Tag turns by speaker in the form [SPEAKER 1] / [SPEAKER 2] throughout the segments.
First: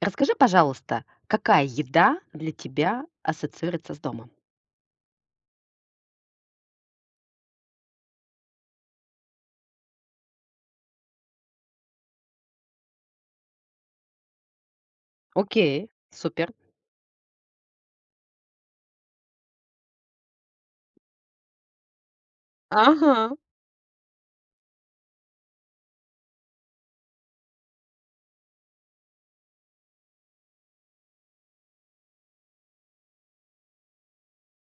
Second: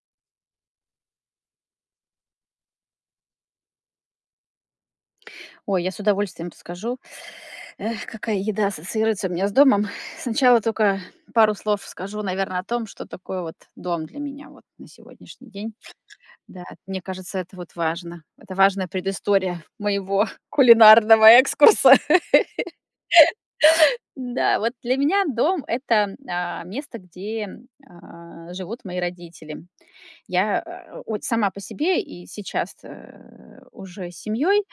[SPEAKER 1] Расскажи, пожалуйста, какая еда для тебя ассоциируется с домом?
[SPEAKER 2] Ой, я с удовольствием расскажу, эх, какая еда ассоциируется у меня с домом. Сначала только пару слов скажу, наверное, о том, что такое вот дом для меня вот на сегодняшний день.
[SPEAKER 1] Окей, супер.
[SPEAKER 2] Да, мне кажется, это вот важно. Это важная предыстория моего кулинарного экскурса.
[SPEAKER 1] Ага.
[SPEAKER 2] Да, вот для меня дом — это, место, где, живут мои родители. Я, вот сама по себе и сейчас, уже с семьей,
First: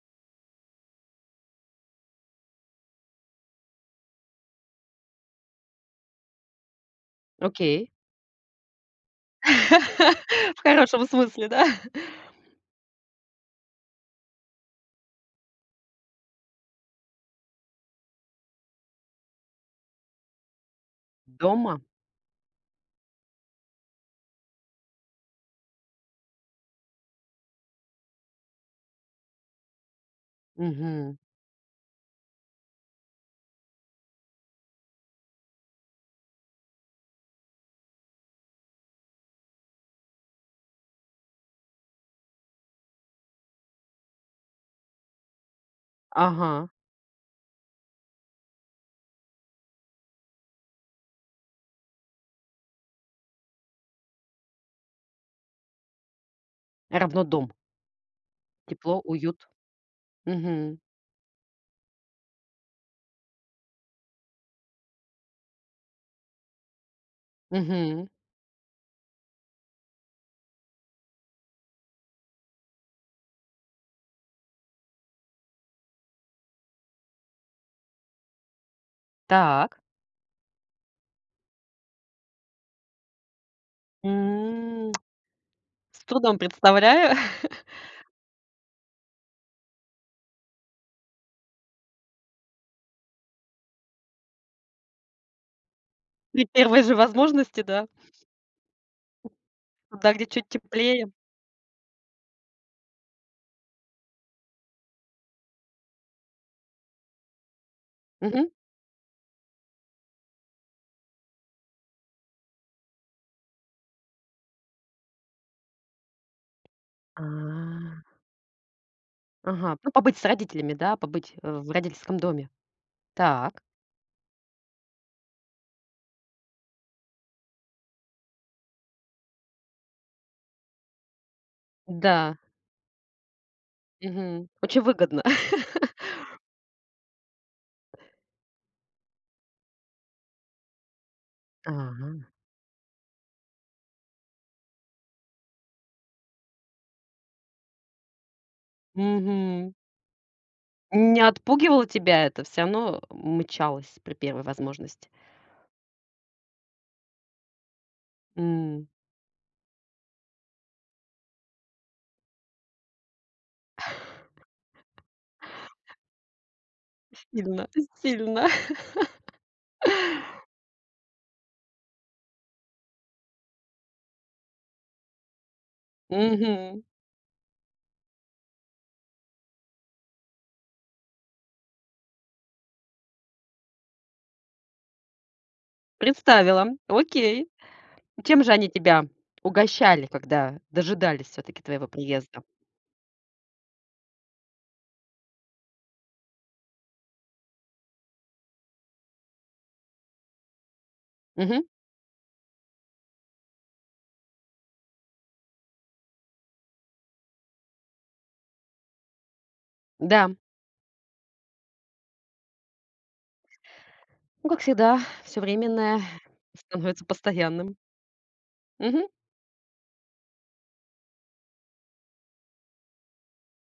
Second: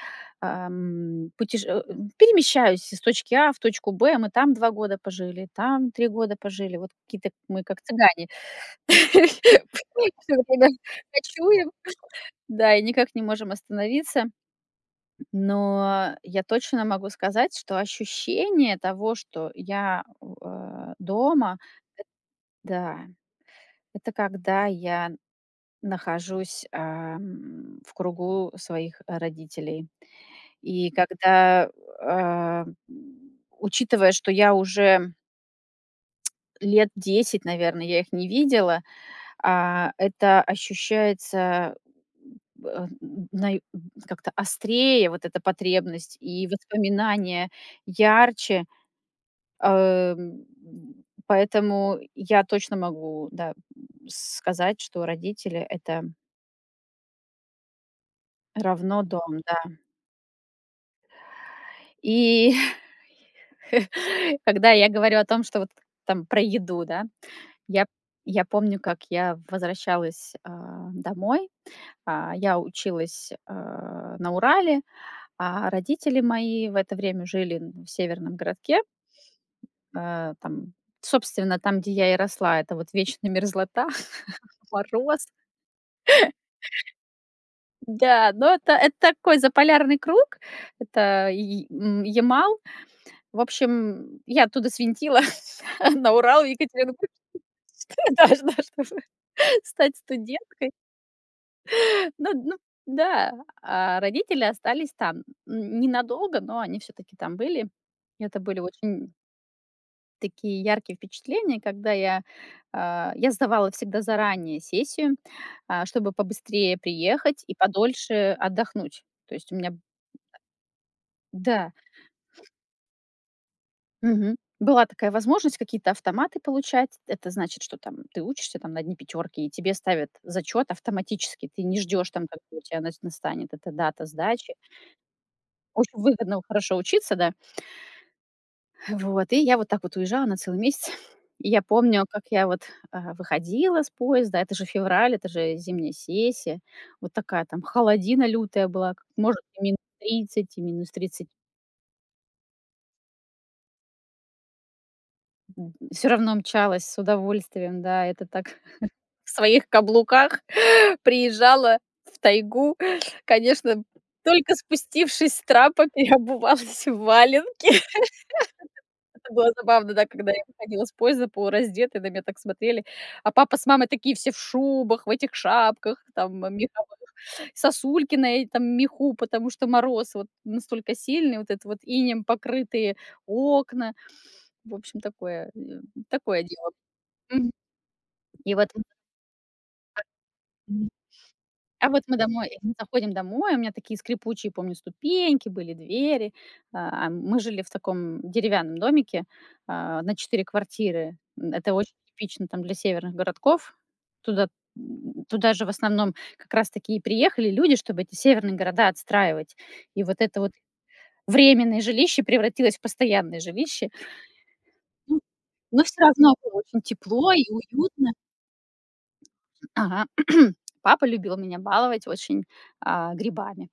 [SPEAKER 2] ам, путеше э, м, перемещаюсь из точки А в точку Б. Мы там 2 года пожили, там 3 года пожили. Вот какие-то мы как
[SPEAKER 1] Окей.
[SPEAKER 2] цыгане. Всё
[SPEAKER 1] В
[SPEAKER 2] время
[SPEAKER 1] хорошем смысле, да?
[SPEAKER 2] кочуем, да, и никак не можем остановиться. Но я точно могу сказать, что ощущение того, что я, дома,
[SPEAKER 1] Дома?
[SPEAKER 2] да, это когда я нахожусь, в кругу своих родителей. И
[SPEAKER 1] Мгм.
[SPEAKER 2] когда, учитывая, что я уже лет 10, наверное, я их не видела, это ощущается, э, наи как-то острее, вот эта потребность, и
[SPEAKER 1] Ага.
[SPEAKER 2] воспоминания ярче. Эм, Поэтому я точно могу, да, сказать, что родители — это
[SPEAKER 1] Равно дом. Тепло,
[SPEAKER 2] равно дом,
[SPEAKER 1] уют.
[SPEAKER 2] да.
[SPEAKER 1] Мгм.
[SPEAKER 2] И когда я говорю о том, что вот там про еду, да, я
[SPEAKER 1] Мгм.
[SPEAKER 2] я помню, как я возвращалась, домой. Я училась, на Урале, а родители мои в это время жили в северном городке.
[SPEAKER 1] Так.
[SPEAKER 2] Там, собственно, там, где я и росла, это вот вечная мерзлота,
[SPEAKER 1] М,
[SPEAKER 2] мороз.
[SPEAKER 1] с трудом представляю.
[SPEAKER 2] Да, но это такой заполярный круг. Это и, Ямал. В общем, я оттуда свинтила на Урал,
[SPEAKER 1] При
[SPEAKER 2] в
[SPEAKER 1] первой же
[SPEAKER 2] Екатеринбург,
[SPEAKER 1] возможности, да.
[SPEAKER 2] да, да, чтобы стать
[SPEAKER 1] Туда, где чуть
[SPEAKER 2] студенткой.
[SPEAKER 1] теплее.
[SPEAKER 2] Ну, да, а родители остались там. Н ненадолго, но они все таки там были. Это
[SPEAKER 1] Мгм.
[SPEAKER 2] были очень такие яркие впечатления, когда я сдавала всегда заранее сессию, чтобы побыстрее приехать и
[SPEAKER 1] А,
[SPEAKER 2] подольше отдохнуть. То есть у меня,
[SPEAKER 1] ага. Ну, побыть с родителями, да, побыть в
[SPEAKER 2] да.
[SPEAKER 1] родительском доме. Так.
[SPEAKER 2] Мгм. Была такая возможность какие-то автоматы получать. Это значит, что там ты учишься там на одни пятерки, и тебе ставят зачет автоматически. Ты не ждешь там,
[SPEAKER 1] Да.
[SPEAKER 2] когда у тебя настанет эта дата
[SPEAKER 1] Мгм.
[SPEAKER 2] сдачи.
[SPEAKER 1] Очень выгодно.
[SPEAKER 2] Очень выгодно хорошо учиться, да. Вот. И я вот так вот уезжала на целый месяц. И я помню,
[SPEAKER 1] Ага.
[SPEAKER 2] как я выходила с поезда, это же февраль, это же зимняя сессия, вот такая там холодина лютая была, как может и
[SPEAKER 1] Мгм.
[SPEAKER 2] -30, и минус
[SPEAKER 1] Не
[SPEAKER 2] 30.
[SPEAKER 1] отпугивало тебя это? Все равно мчалась при первой возможности?
[SPEAKER 2] Все равно мчалась с удовольствием, да, это так
[SPEAKER 1] М.
[SPEAKER 2] в своих каблуках приезжала в тайгу. Конечно, только спустившись с трапа, переобувалась в
[SPEAKER 1] Сильно,
[SPEAKER 2] валенки.
[SPEAKER 1] сильно.
[SPEAKER 2] Это было забавно, да, когда я выходила с поезда полураздетой, на меня так смотрели. А папа с мамой такие все в шубах, в этих шапках, там,
[SPEAKER 1] Мгм.
[SPEAKER 2] меха сосульки на этом меху, потому что мороз вот настолько сильный, вот это вот инем покрытые окна. В общем, такое, такое
[SPEAKER 1] Представила.
[SPEAKER 2] дело.
[SPEAKER 1] Окей.
[SPEAKER 2] Мгм.
[SPEAKER 1] Чем же
[SPEAKER 2] И вот
[SPEAKER 1] они тебя угощали, когда дожидались все таки твоего
[SPEAKER 2] А вот мы
[SPEAKER 1] приезда?
[SPEAKER 2] домой мы заходим домой, у меня такие скрипучие, помню, ступеньки были, двери. А мы жили в таком деревянном домике, на 4 квартиры.
[SPEAKER 1] Мгм.
[SPEAKER 2] Это очень типично там для северных городков. Туда Туда же в основном как раз такие приехали люди, чтобы эти северные города отстраивать. И вот
[SPEAKER 1] Да.
[SPEAKER 2] это вот временное жилище превратилось в постоянное жилище.
[SPEAKER 1] Ну, как всегда,
[SPEAKER 2] Ну,
[SPEAKER 1] все
[SPEAKER 2] но
[SPEAKER 1] временное
[SPEAKER 2] все равно было очень
[SPEAKER 1] становится
[SPEAKER 2] тепло и
[SPEAKER 1] постоянным.
[SPEAKER 2] уютно.
[SPEAKER 1] Мгм.
[SPEAKER 2] Ага. Папа любил меня баловать очень, грибами.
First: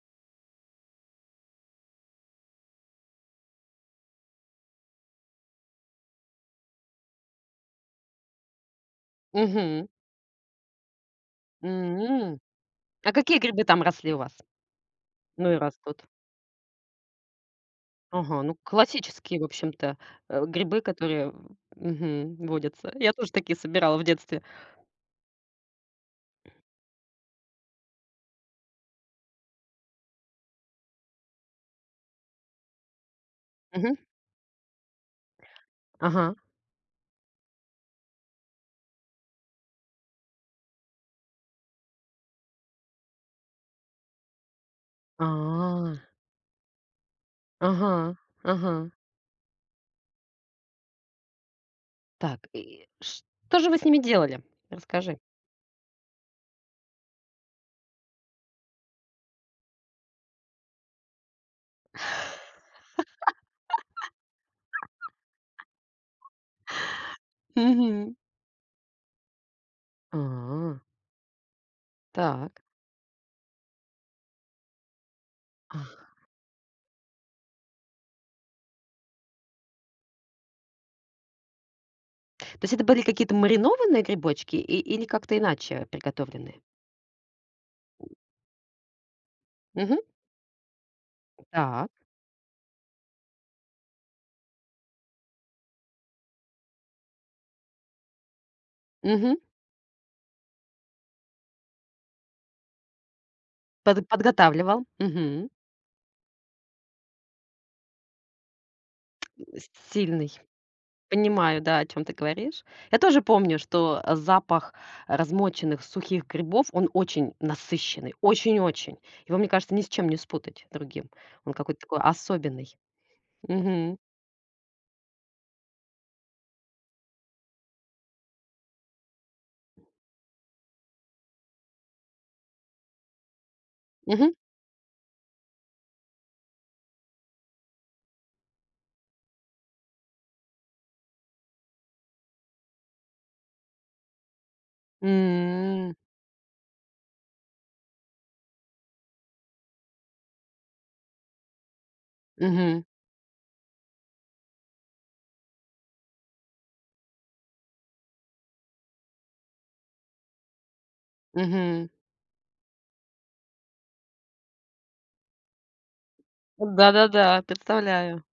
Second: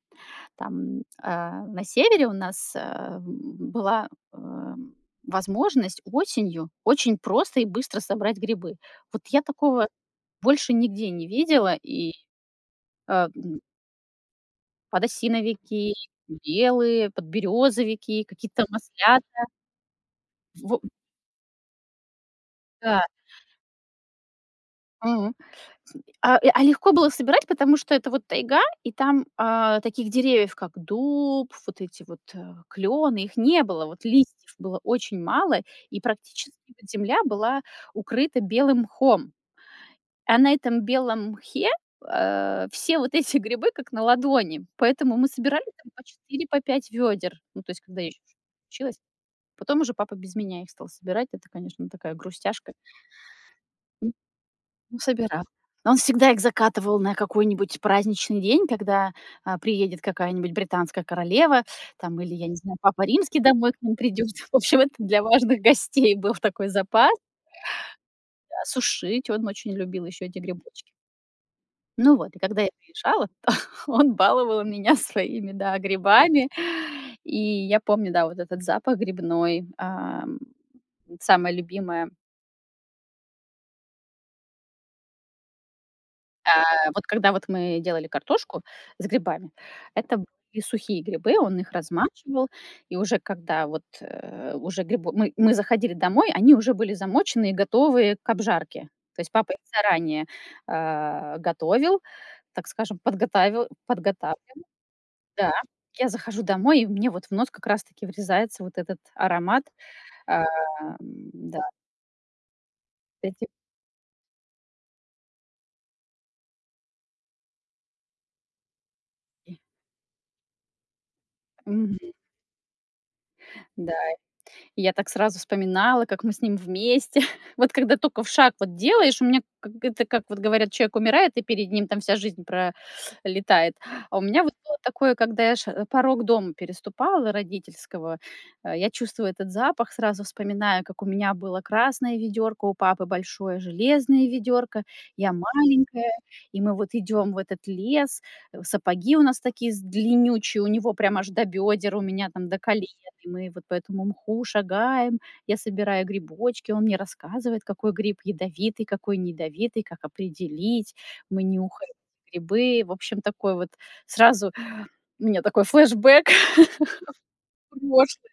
[SPEAKER 2] Там, на севере у нас, была, возможность осенью очень просто и быстро собрать грибы. Вот я
[SPEAKER 1] Мгм.
[SPEAKER 2] такого больше нигде не видела.
[SPEAKER 1] М. А
[SPEAKER 2] А,
[SPEAKER 1] какие грибы там росли у вас? Ну и
[SPEAKER 2] Подосиновики,
[SPEAKER 1] растут?
[SPEAKER 2] белые, подберезовики,
[SPEAKER 1] Ага, ну,
[SPEAKER 2] какие-то
[SPEAKER 1] классические,
[SPEAKER 2] маслята.
[SPEAKER 1] в общем-то, грибы,
[SPEAKER 2] Во
[SPEAKER 1] которые, мгм, водятся.
[SPEAKER 2] Да.
[SPEAKER 1] Я тоже такие собирала в детстве.
[SPEAKER 2] А легко было собирать, потому что это вот тайга, и там, таких деревьев, как дуб, вот эти вот, клены, их не было.
[SPEAKER 1] Мгм.
[SPEAKER 2] Вот листьев было очень мало, и
[SPEAKER 1] Ага.
[SPEAKER 2] практически вот земля была укрыта белым мхом. А на этом белом мхе, все вот эти грибы как на ладони. Поэтому
[SPEAKER 1] А,
[SPEAKER 2] мы собирали там по 4, по 5 ведер. Ну, то есть
[SPEAKER 1] ага,
[SPEAKER 2] когда я еще
[SPEAKER 1] ага.
[SPEAKER 2] училась. Потом уже папа без меня их стал собирать. Это, конечно, такая
[SPEAKER 1] Так,
[SPEAKER 2] грустяшка.
[SPEAKER 1] и что же вы с ними делали?
[SPEAKER 2] Ну,
[SPEAKER 1] Расскажи.
[SPEAKER 2] собирал. Он всегда их закатывал на какой-нибудь праздничный день, когда, приедет какая-нибудь британская королева, там, или, я не знаю, папа римский домой к ним придет. В общем, это для важных гостей был такой запас.
[SPEAKER 1] Мгм.
[SPEAKER 2] А сушить он очень любил
[SPEAKER 1] А,
[SPEAKER 2] еще эти грибочки. Ну вот, и
[SPEAKER 1] так.
[SPEAKER 2] когда я приезжала, то он баловал меня своими, да,
[SPEAKER 1] А.
[SPEAKER 2] грибами. И я помню, да, вот этот запах грибной, самое любимое.
[SPEAKER 1] То есть это были какие-то маринованные грибочки и или как-то иначе приготовленные?
[SPEAKER 2] Вот когда вот мы делали картошку с грибами,
[SPEAKER 1] Мгм.
[SPEAKER 2] это были сухие грибы, он их
[SPEAKER 1] Так.
[SPEAKER 2] размачивал, и уже когда вот, уже грибы мы заходили домой, они уже были замочены и готовые к обжарке. То есть
[SPEAKER 1] Мгм.
[SPEAKER 2] папа их заранее, готовил, так скажем, подготовил,
[SPEAKER 1] Под
[SPEAKER 2] подготавливал,
[SPEAKER 1] подготавливал. Мгм.
[SPEAKER 2] да. Я захожу домой, и мне вот в нос как раз таки врезается вот этот аромат.
[SPEAKER 1] С сильный.
[SPEAKER 2] Ам, да,
[SPEAKER 1] Понимаю, да, о чем ты говоришь. Я тоже
[SPEAKER 2] эти.
[SPEAKER 1] помню, что, запах размоченных сухих грибов, он очень насыщенный, очень-очень. Его, мне кажется, ни с чем не спутать другим. Он какой-то такой
[SPEAKER 2] Мгм.
[SPEAKER 1] особенный.
[SPEAKER 2] Да.
[SPEAKER 1] Мгм.
[SPEAKER 2] И я так сразу вспоминала, как мы с ним вместе. Вот когда только в шаг вот делаешь, у меня как это, как вот говорят, человек умирает, и перед ним там вся жизнь пролетает. А у
[SPEAKER 1] Мгм.
[SPEAKER 2] меня вот было такое, когда я порог дома переступала родительского, я чувствую этот запах, сразу вспоминаю, как у меня было красное ведерко, у папы большое железное ведерко, я
[SPEAKER 1] М.
[SPEAKER 2] маленькая, и мы вот идем в этот лес, сапоги у нас такие с длиннючие, у него прям аж до бедер, у меня там до
[SPEAKER 1] Мгм.
[SPEAKER 2] колен, и мы вот по этому мху шагаем, я собираю грибочки, он мне рассказывает, какой гриб ядовитый, какой не ядовитый, как определить, мы
[SPEAKER 1] Мгм.
[SPEAKER 2] нюхаем грибы, в общем, такой вот сразу у меня такой флешбэк.
[SPEAKER 1] Да-да-да, представляю.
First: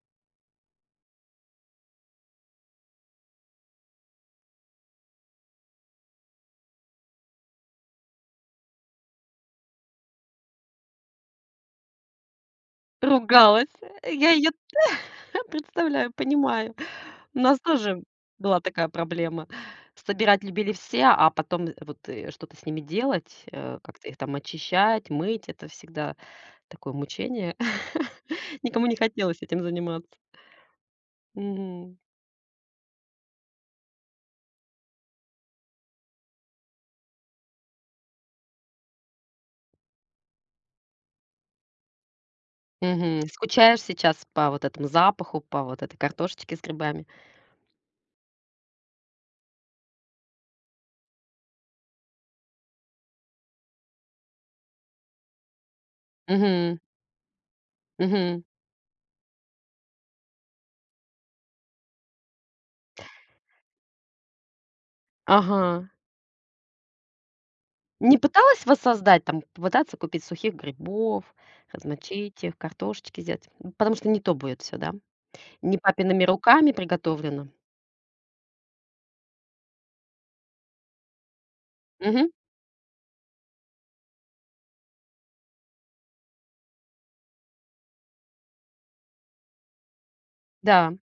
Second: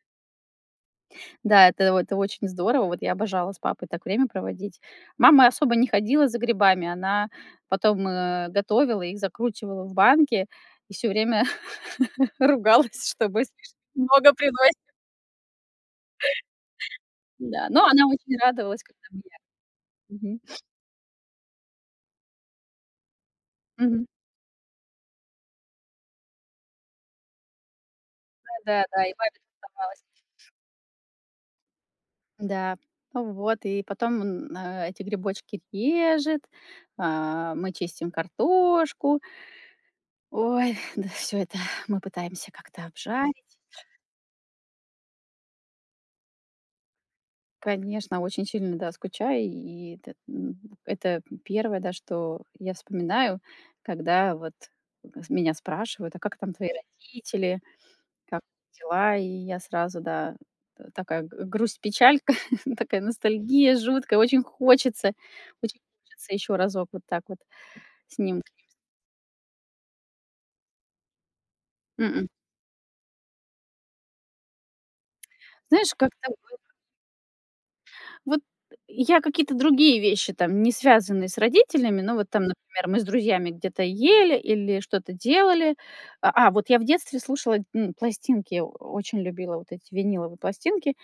[SPEAKER 2] Да, это вот это очень здорово. Вот я обожала с папой так время проводить. Мама особо не ходила за грибами, она потом, готовила их, закручивала в банки и все время ругалась, чтобы
[SPEAKER 1] Ругалась.
[SPEAKER 2] слишком
[SPEAKER 1] Я
[SPEAKER 2] много
[SPEAKER 1] ее
[SPEAKER 2] приносить.
[SPEAKER 1] представляю, понимаю. У нас
[SPEAKER 2] Да, но
[SPEAKER 1] тоже
[SPEAKER 2] она очень
[SPEAKER 1] была
[SPEAKER 2] радовалась,
[SPEAKER 1] такая
[SPEAKER 2] когда мы я.
[SPEAKER 1] проблема.
[SPEAKER 2] Мгм.
[SPEAKER 1] Собирать любили все, а потом вот, что-то с ними делать,
[SPEAKER 2] Мгм.
[SPEAKER 1] как-то их там очищать, мыть- это всегда такое мучение.
[SPEAKER 2] да
[SPEAKER 1] Никому не
[SPEAKER 2] да и папе
[SPEAKER 1] хотелось этим
[SPEAKER 2] доставалось.
[SPEAKER 1] заниматься. Мгм.
[SPEAKER 2] Да, ну вот, и потом он, эти грибочки режет, а, мы чистим картошку. Ой, да всё это мы пытаемся как-то
[SPEAKER 1] Мгм.
[SPEAKER 2] обжарить.
[SPEAKER 1] Скучаешь сейчас по вот этому запаху, по вот этой картошечке с грибами?
[SPEAKER 2] Конечно, очень сильно, да, скучаю. И это первое, да, что я вспоминаю, когда вот с меня спрашивают: а как там твои
[SPEAKER 1] Мгм.
[SPEAKER 2] родители, как
[SPEAKER 1] Мгм.
[SPEAKER 2] дела? И я сразу, да, такая грусть-печалька, такая ностальгия жуткая. Очень
[SPEAKER 1] Ага.
[SPEAKER 2] хочется еще разок вот так вот
[SPEAKER 1] Не
[SPEAKER 2] с ним.
[SPEAKER 1] пыталась воссоздать, там попытаться купить сухих грибов,
[SPEAKER 2] М-м.
[SPEAKER 1] размочить их, картошечки сделать? Ну, потому что не то будет всё, да? Не
[SPEAKER 2] Знаешь,
[SPEAKER 1] папиными
[SPEAKER 2] как-то
[SPEAKER 1] руками приготовлено.
[SPEAKER 2] Вот я какие-то другие вещи, там, не связанные с родителями, но
[SPEAKER 1] Мгм.
[SPEAKER 2] вот там, например, мы с друзьями где-то ели или что-то делали. Вот я в детстве слушала, пластинки, о очень любила вот эти виниловые
[SPEAKER 1] Да.
[SPEAKER 2] пластинки,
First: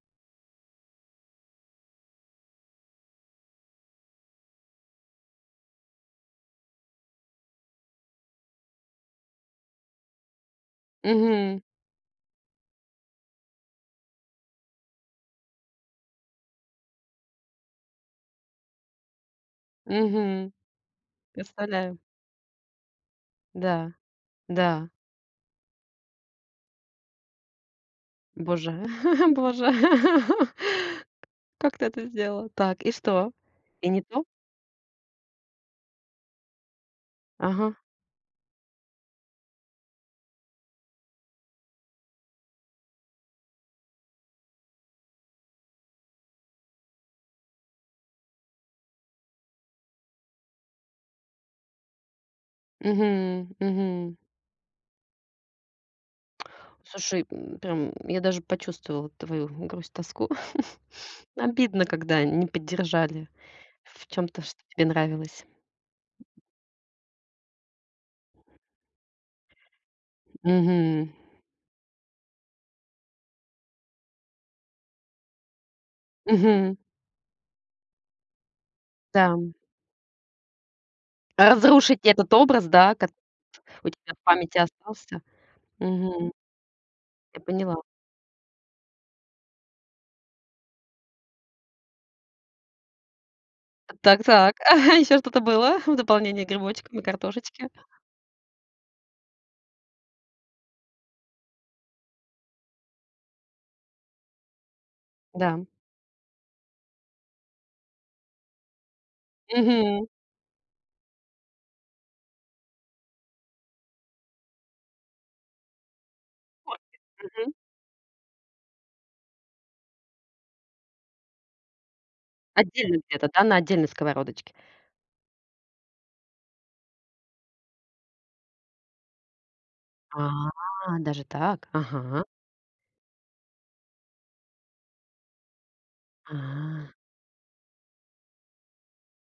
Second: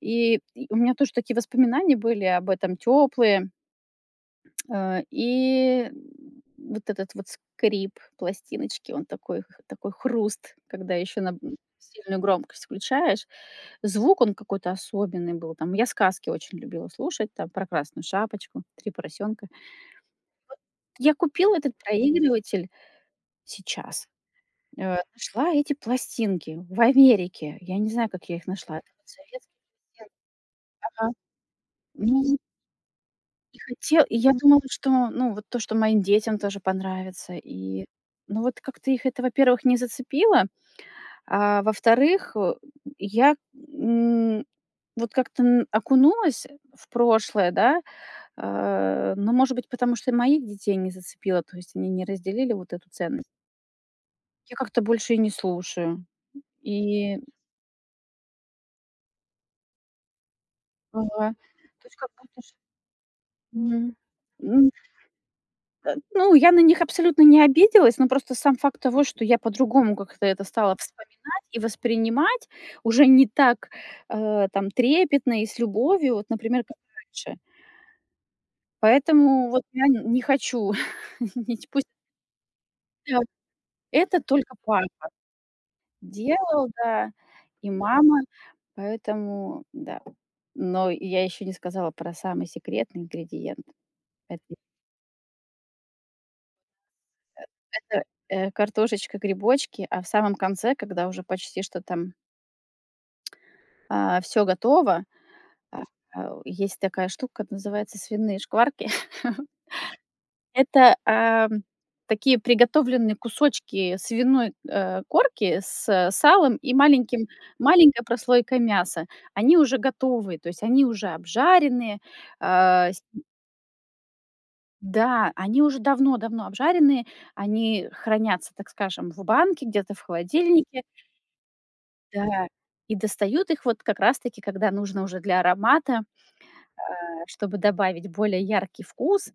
[SPEAKER 2] и у меня тоже такие воспоминания были об этом, теплые. И вот этот вот скрип пластиночки, он такой, такой хруст, когда еще на
[SPEAKER 1] Мгм.
[SPEAKER 2] сильную громкость включаешь. Звук он какой-то особенный был. Там я сказки очень любила слушать, там про Красную Шапочку, три поросенка.
[SPEAKER 1] Мгм.
[SPEAKER 2] Я купила этот
[SPEAKER 1] Представляю.
[SPEAKER 2] проигрыватель
[SPEAKER 1] Да,
[SPEAKER 2] сейчас.
[SPEAKER 1] да.
[SPEAKER 2] Нашла эти пластинки в Америке. Я не знаю, как я их
[SPEAKER 1] Боже,
[SPEAKER 2] нашла. Это вот советские
[SPEAKER 1] боже.
[SPEAKER 2] пластинки. Ага.
[SPEAKER 1] Как ты это
[SPEAKER 2] Ну
[SPEAKER 1] сделала? Так, и что?
[SPEAKER 2] И
[SPEAKER 1] И не
[SPEAKER 2] хотел, и
[SPEAKER 1] то?
[SPEAKER 2] я думала, что, ну, вот то, что моим детям тоже понравится.
[SPEAKER 1] Ага.
[SPEAKER 2] И, ну, вот как-то их это, во-первых, не зацепило, а во-вторых, я, вот как-то н окунулась в прошлое, да, но, может быть, потому что и моих детей не зацепило, то есть они не разделили вот эту ценность.
[SPEAKER 1] Мгм, мгм.
[SPEAKER 2] Я как-то больше и не слушаю. И,
[SPEAKER 1] Слушай, м, прям я даже почувствовала твою грусть, тоску.
[SPEAKER 2] ага,
[SPEAKER 1] Обидно,
[SPEAKER 2] то есть как
[SPEAKER 1] когда
[SPEAKER 2] будто
[SPEAKER 1] не
[SPEAKER 2] ж.
[SPEAKER 1] поддержали.
[SPEAKER 2] Мгм.
[SPEAKER 1] В чем то что тебе нравилось.
[SPEAKER 2] Ну, я на них абсолютно не обиделась, но просто сам факт того, что я по-другому как-то это стала
[SPEAKER 1] Мгм.
[SPEAKER 2] вспоминать и воспринимать уже не так, там трепетно и с любовью, вот, например,
[SPEAKER 1] Мгм.
[SPEAKER 2] как раньше.
[SPEAKER 1] Да.
[SPEAKER 2] Поэтому вот я н не хочу, не пусть,
[SPEAKER 1] Разрушить этот образ, да, кот
[SPEAKER 2] да,
[SPEAKER 1] у тебя
[SPEAKER 2] это
[SPEAKER 1] в
[SPEAKER 2] только
[SPEAKER 1] памяти
[SPEAKER 2] папа
[SPEAKER 1] остался. Мгм.
[SPEAKER 2] делал, да,
[SPEAKER 1] Я
[SPEAKER 2] и
[SPEAKER 1] поняла.
[SPEAKER 2] мама, поэтому да. Но я еще не сказала про самый секретный ингредиент.
[SPEAKER 1] Так
[SPEAKER 2] Это
[SPEAKER 1] так. Еще что-то было в дополнение к грибочкам и картошечке?
[SPEAKER 2] это, картошечка, грибочки, а в самом конце, когда уже почти что там все готово.
[SPEAKER 1] Да.
[SPEAKER 2] А, Есть такая штука, называется свиные шкварки.
[SPEAKER 1] Мгм.
[SPEAKER 2] Это, такие приготовленные кусочки свиной, корки с салом и
[SPEAKER 1] Вот,
[SPEAKER 2] маленьким
[SPEAKER 1] мгм.
[SPEAKER 2] маленькой прослойкой мяса. Они уже готовые, то есть они уже обжаренные. А,
[SPEAKER 1] Отдельно
[SPEAKER 2] с
[SPEAKER 1] где-то, да, на отдельной сковородочке?
[SPEAKER 2] Да, они уже давно-давно обжаренные, они хранятся, так скажем, в банке, где-то в
[SPEAKER 1] А,
[SPEAKER 2] холодильнике.
[SPEAKER 1] даже так? Ага.
[SPEAKER 2] Да, и достают их вот как раз таки, когда нужно уже для аромата.
[SPEAKER 1] А.
[SPEAKER 2] Чтобы добавить более яркий вкус,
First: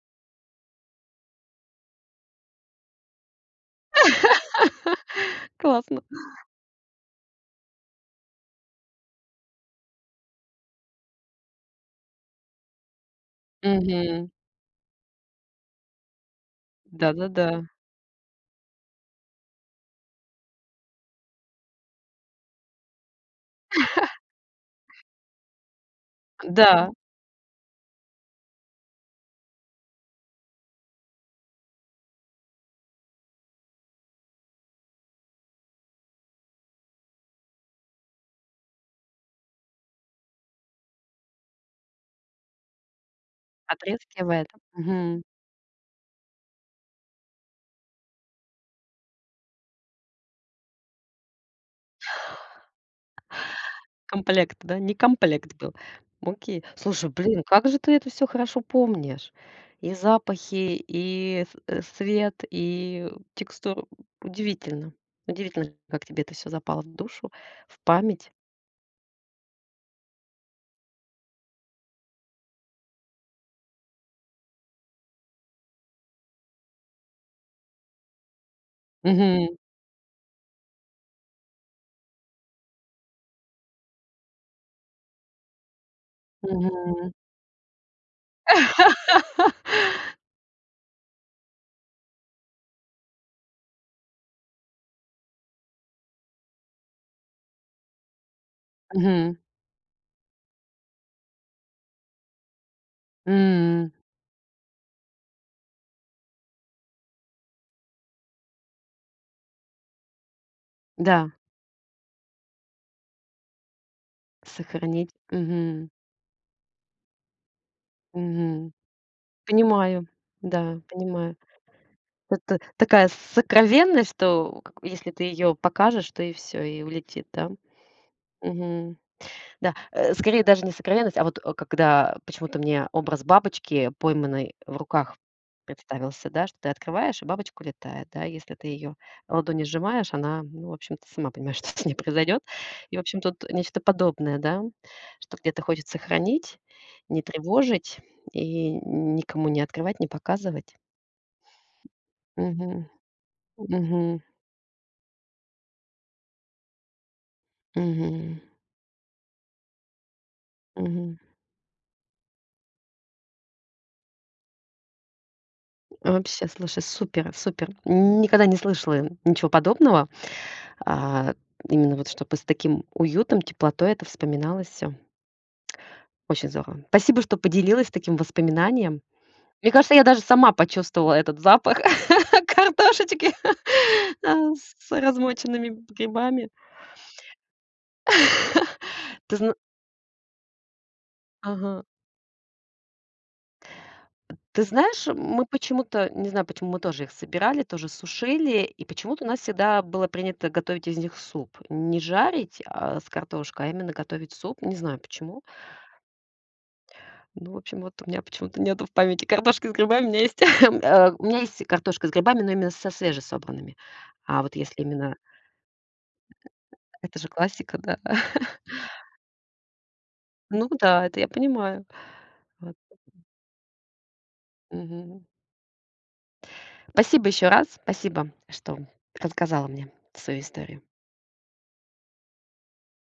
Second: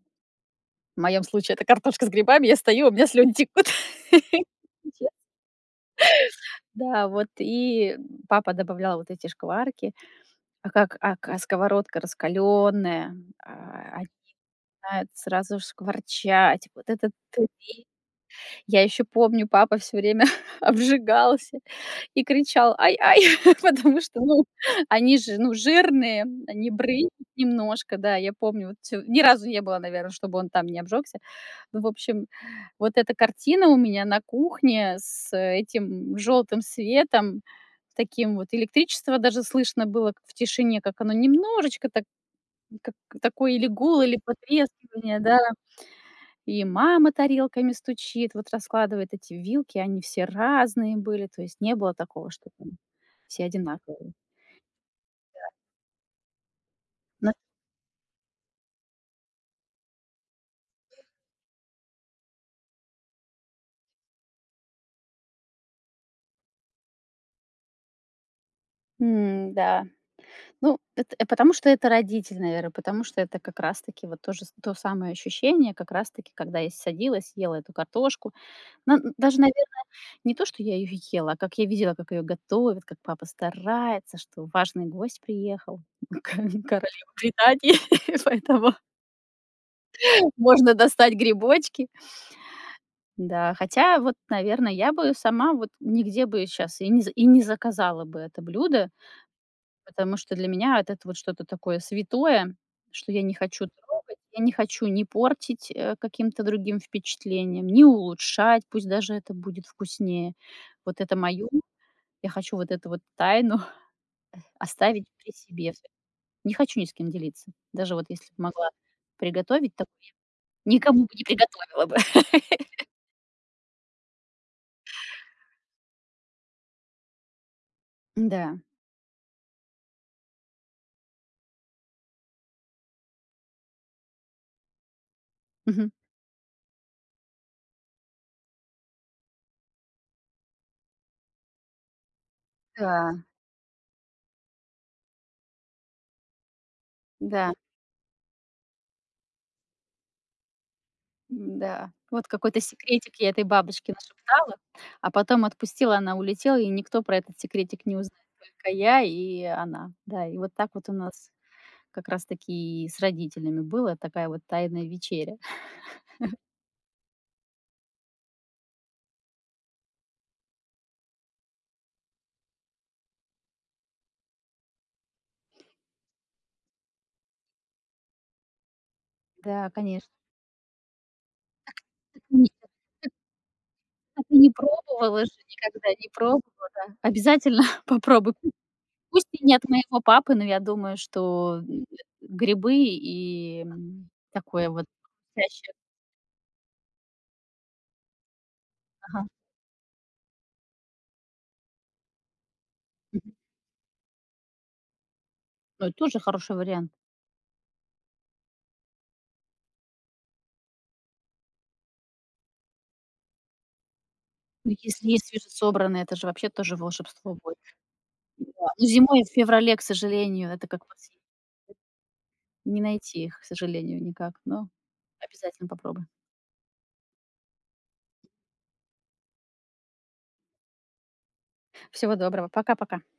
[SPEAKER 2] в моем случае это картошка с грибами, я стою, у меня слюни текут.
[SPEAKER 1] Классно.
[SPEAKER 2] Да, вот и папа добавлял вот эти шкварки. А как а к а сковородка раскаленная, они
[SPEAKER 1] Мгм.
[SPEAKER 2] начинают сразу шкварчать. Вот этот. Ты.
[SPEAKER 1] Да-да-да.
[SPEAKER 2] Я еще помню, папа все время обжигался и кричал: "Ай-ай!" Потому что, ну, они же, ну, жирные, они
[SPEAKER 1] Да,
[SPEAKER 2] брынзят немножко, да. Я помню, вот всё ни разу не было, наверное, чтобы он там не обжегся. Ну, в общем, вот эта картина у меня на кухне с этим желтым светом, таким вот электричество даже слышно было в тишине, как оно немножечко так, как такой или гул, или
[SPEAKER 1] отрезки в этом.
[SPEAKER 2] потрескивание,
[SPEAKER 1] Мгм.
[SPEAKER 2] да. И мама тарелками стучит, вот раскладывает эти вилки, они все разные были, то есть не было такого, что там все одинаковые.
[SPEAKER 1] Комплект, да? Не комплект был. Окей. Слушай,
[SPEAKER 2] Но,
[SPEAKER 1] блин, как же ты это все хорошо помнишь? И запахи, и с свет, и текстуру. Удивительно. Удивительно, как тебе это все запало в душу, в память.
[SPEAKER 2] да. Ну, потому что это родитель, наверное, потому что это как раз таки вот тоже с то самое ощущение, как раз таки, когда я садилась, ела эту картошку. Но н даже,
[SPEAKER 1] Мгм.
[SPEAKER 2] наверное, не то, что я ее ела, а как я видела, как ее готовят, как папа старается, что важный гость приехал, ко
[SPEAKER 1] Мгм.
[SPEAKER 2] королева Британии, поэтому можно достать грибочки. Да, хотя вот, наверное, я бы сама вот нигде бы сейчас и не заказала бы это блюдо.
[SPEAKER 1] Мгм.
[SPEAKER 2] Потому что для меня вот это вот что-то такое святое, что я не хочу
[SPEAKER 1] М.
[SPEAKER 2] трогать, я не хочу не портить, каким-то другим впечатлением, не улучшать, пусть даже это будет вкуснее. Вот это
[SPEAKER 1] Да,
[SPEAKER 2] мое, я хочу вот эту вот тайну оставить
[SPEAKER 1] сохранить.
[SPEAKER 2] при себе.
[SPEAKER 1] Мгм.
[SPEAKER 2] Не хочу ни с кем делиться. Даже вот если б могла
[SPEAKER 1] Мгм.
[SPEAKER 2] приготовить, так
[SPEAKER 1] Понимаю. Да,
[SPEAKER 2] никому бы не
[SPEAKER 1] понимаю.
[SPEAKER 2] приготовила бы.
[SPEAKER 1] Это такая сокровенность, что как если ты ее покажешь, то и все и улетит, да?
[SPEAKER 2] Да.
[SPEAKER 1] Мгм. Да, скорее даже не сокровенность, а вот, когда почему-то мне образ бабочки, пойманной в руках,
[SPEAKER 2] Мгм.
[SPEAKER 1] представился, да, что ты открываешь, и бабочка улетает, да. Если ты ее ладони сжимаешь, она, ну, в общем, ты сама понимаешь, что с ней произойдет. И, в общем,
[SPEAKER 2] Да,
[SPEAKER 1] тут нечто подобное, да, что где-то хочется хранить, не
[SPEAKER 2] да.
[SPEAKER 1] тревожить и никому не открывать, не показывать.
[SPEAKER 2] Да, вот какой-то
[SPEAKER 1] Мгм.
[SPEAKER 2] секретик я этой бабушке
[SPEAKER 1] Мгм.
[SPEAKER 2] нашептала, а потом отпустила, она улетела, и никто про этот секретик не узнает,
[SPEAKER 1] Мгм.
[SPEAKER 2] только я и она. Да, и вот так вот у
[SPEAKER 1] Мгм.
[SPEAKER 2] нас как раз таки и с родителями было, такая вот тайная вечеря.
[SPEAKER 1] Вообще, слушай, супер, супер. Никогда не слышала ничего подобного. А, именно вот чтобы с таким уютом, теплотой это вспоминалось все. Очень здорово. Спасибо, что поделилась таким воспоминанием.
[SPEAKER 2] Да,
[SPEAKER 1] Мне кажется, я
[SPEAKER 2] конечно.
[SPEAKER 1] даже сама почувствовала этот запах
[SPEAKER 2] Нет,
[SPEAKER 1] картошечки,
[SPEAKER 2] так и не
[SPEAKER 1] а, с
[SPEAKER 2] пробовала же,
[SPEAKER 1] размоченными
[SPEAKER 2] никогда не
[SPEAKER 1] грибами.
[SPEAKER 2] пробовала, да. Обязательно попробуй. Пу Пусть
[SPEAKER 1] Ты
[SPEAKER 2] и
[SPEAKER 1] зна
[SPEAKER 2] не от моего папы, но я думаю, что,
[SPEAKER 1] ага.
[SPEAKER 2] грибы и,
[SPEAKER 1] Ты
[SPEAKER 2] такое вот.
[SPEAKER 1] знаешь, мы
[SPEAKER 2] Чаще.
[SPEAKER 1] почему-то, не знаю, почему мы тоже их собирали, тоже сушили, и почему-то
[SPEAKER 2] Ага.
[SPEAKER 1] у нас всегда было принято готовить из них суп. Не жарить, а, с
[SPEAKER 2] Мгм.
[SPEAKER 1] картошкой, а именно готовить суп. Не знаю почему.
[SPEAKER 2] Ну, это тоже хороший вариант.
[SPEAKER 1] Ну, в общем, вот у меня почему-то нету в памяти картошки с грибами. У меня есть, у меня есть картошка с грибами, но именно со свежесобранными. А вот
[SPEAKER 2] Ну,
[SPEAKER 1] если
[SPEAKER 2] если
[SPEAKER 1] именно
[SPEAKER 2] есть свежесобранные, это же вообще тоже
[SPEAKER 1] это же
[SPEAKER 2] волшебство будет.
[SPEAKER 1] классика, да.
[SPEAKER 2] Да. Ну, зимой в феврале, к сожалению, это
[SPEAKER 1] Ну
[SPEAKER 2] как вот
[SPEAKER 1] да, это я понимаю. Вот,
[SPEAKER 2] не найти их, к сожалению, никак, но
[SPEAKER 1] мгм.
[SPEAKER 2] обязательно попробуй.
[SPEAKER 1] Спасибо еще раз. Спасибо, что рассказала мне свою историю.
[SPEAKER 2] Всего доброго. Пока-пока.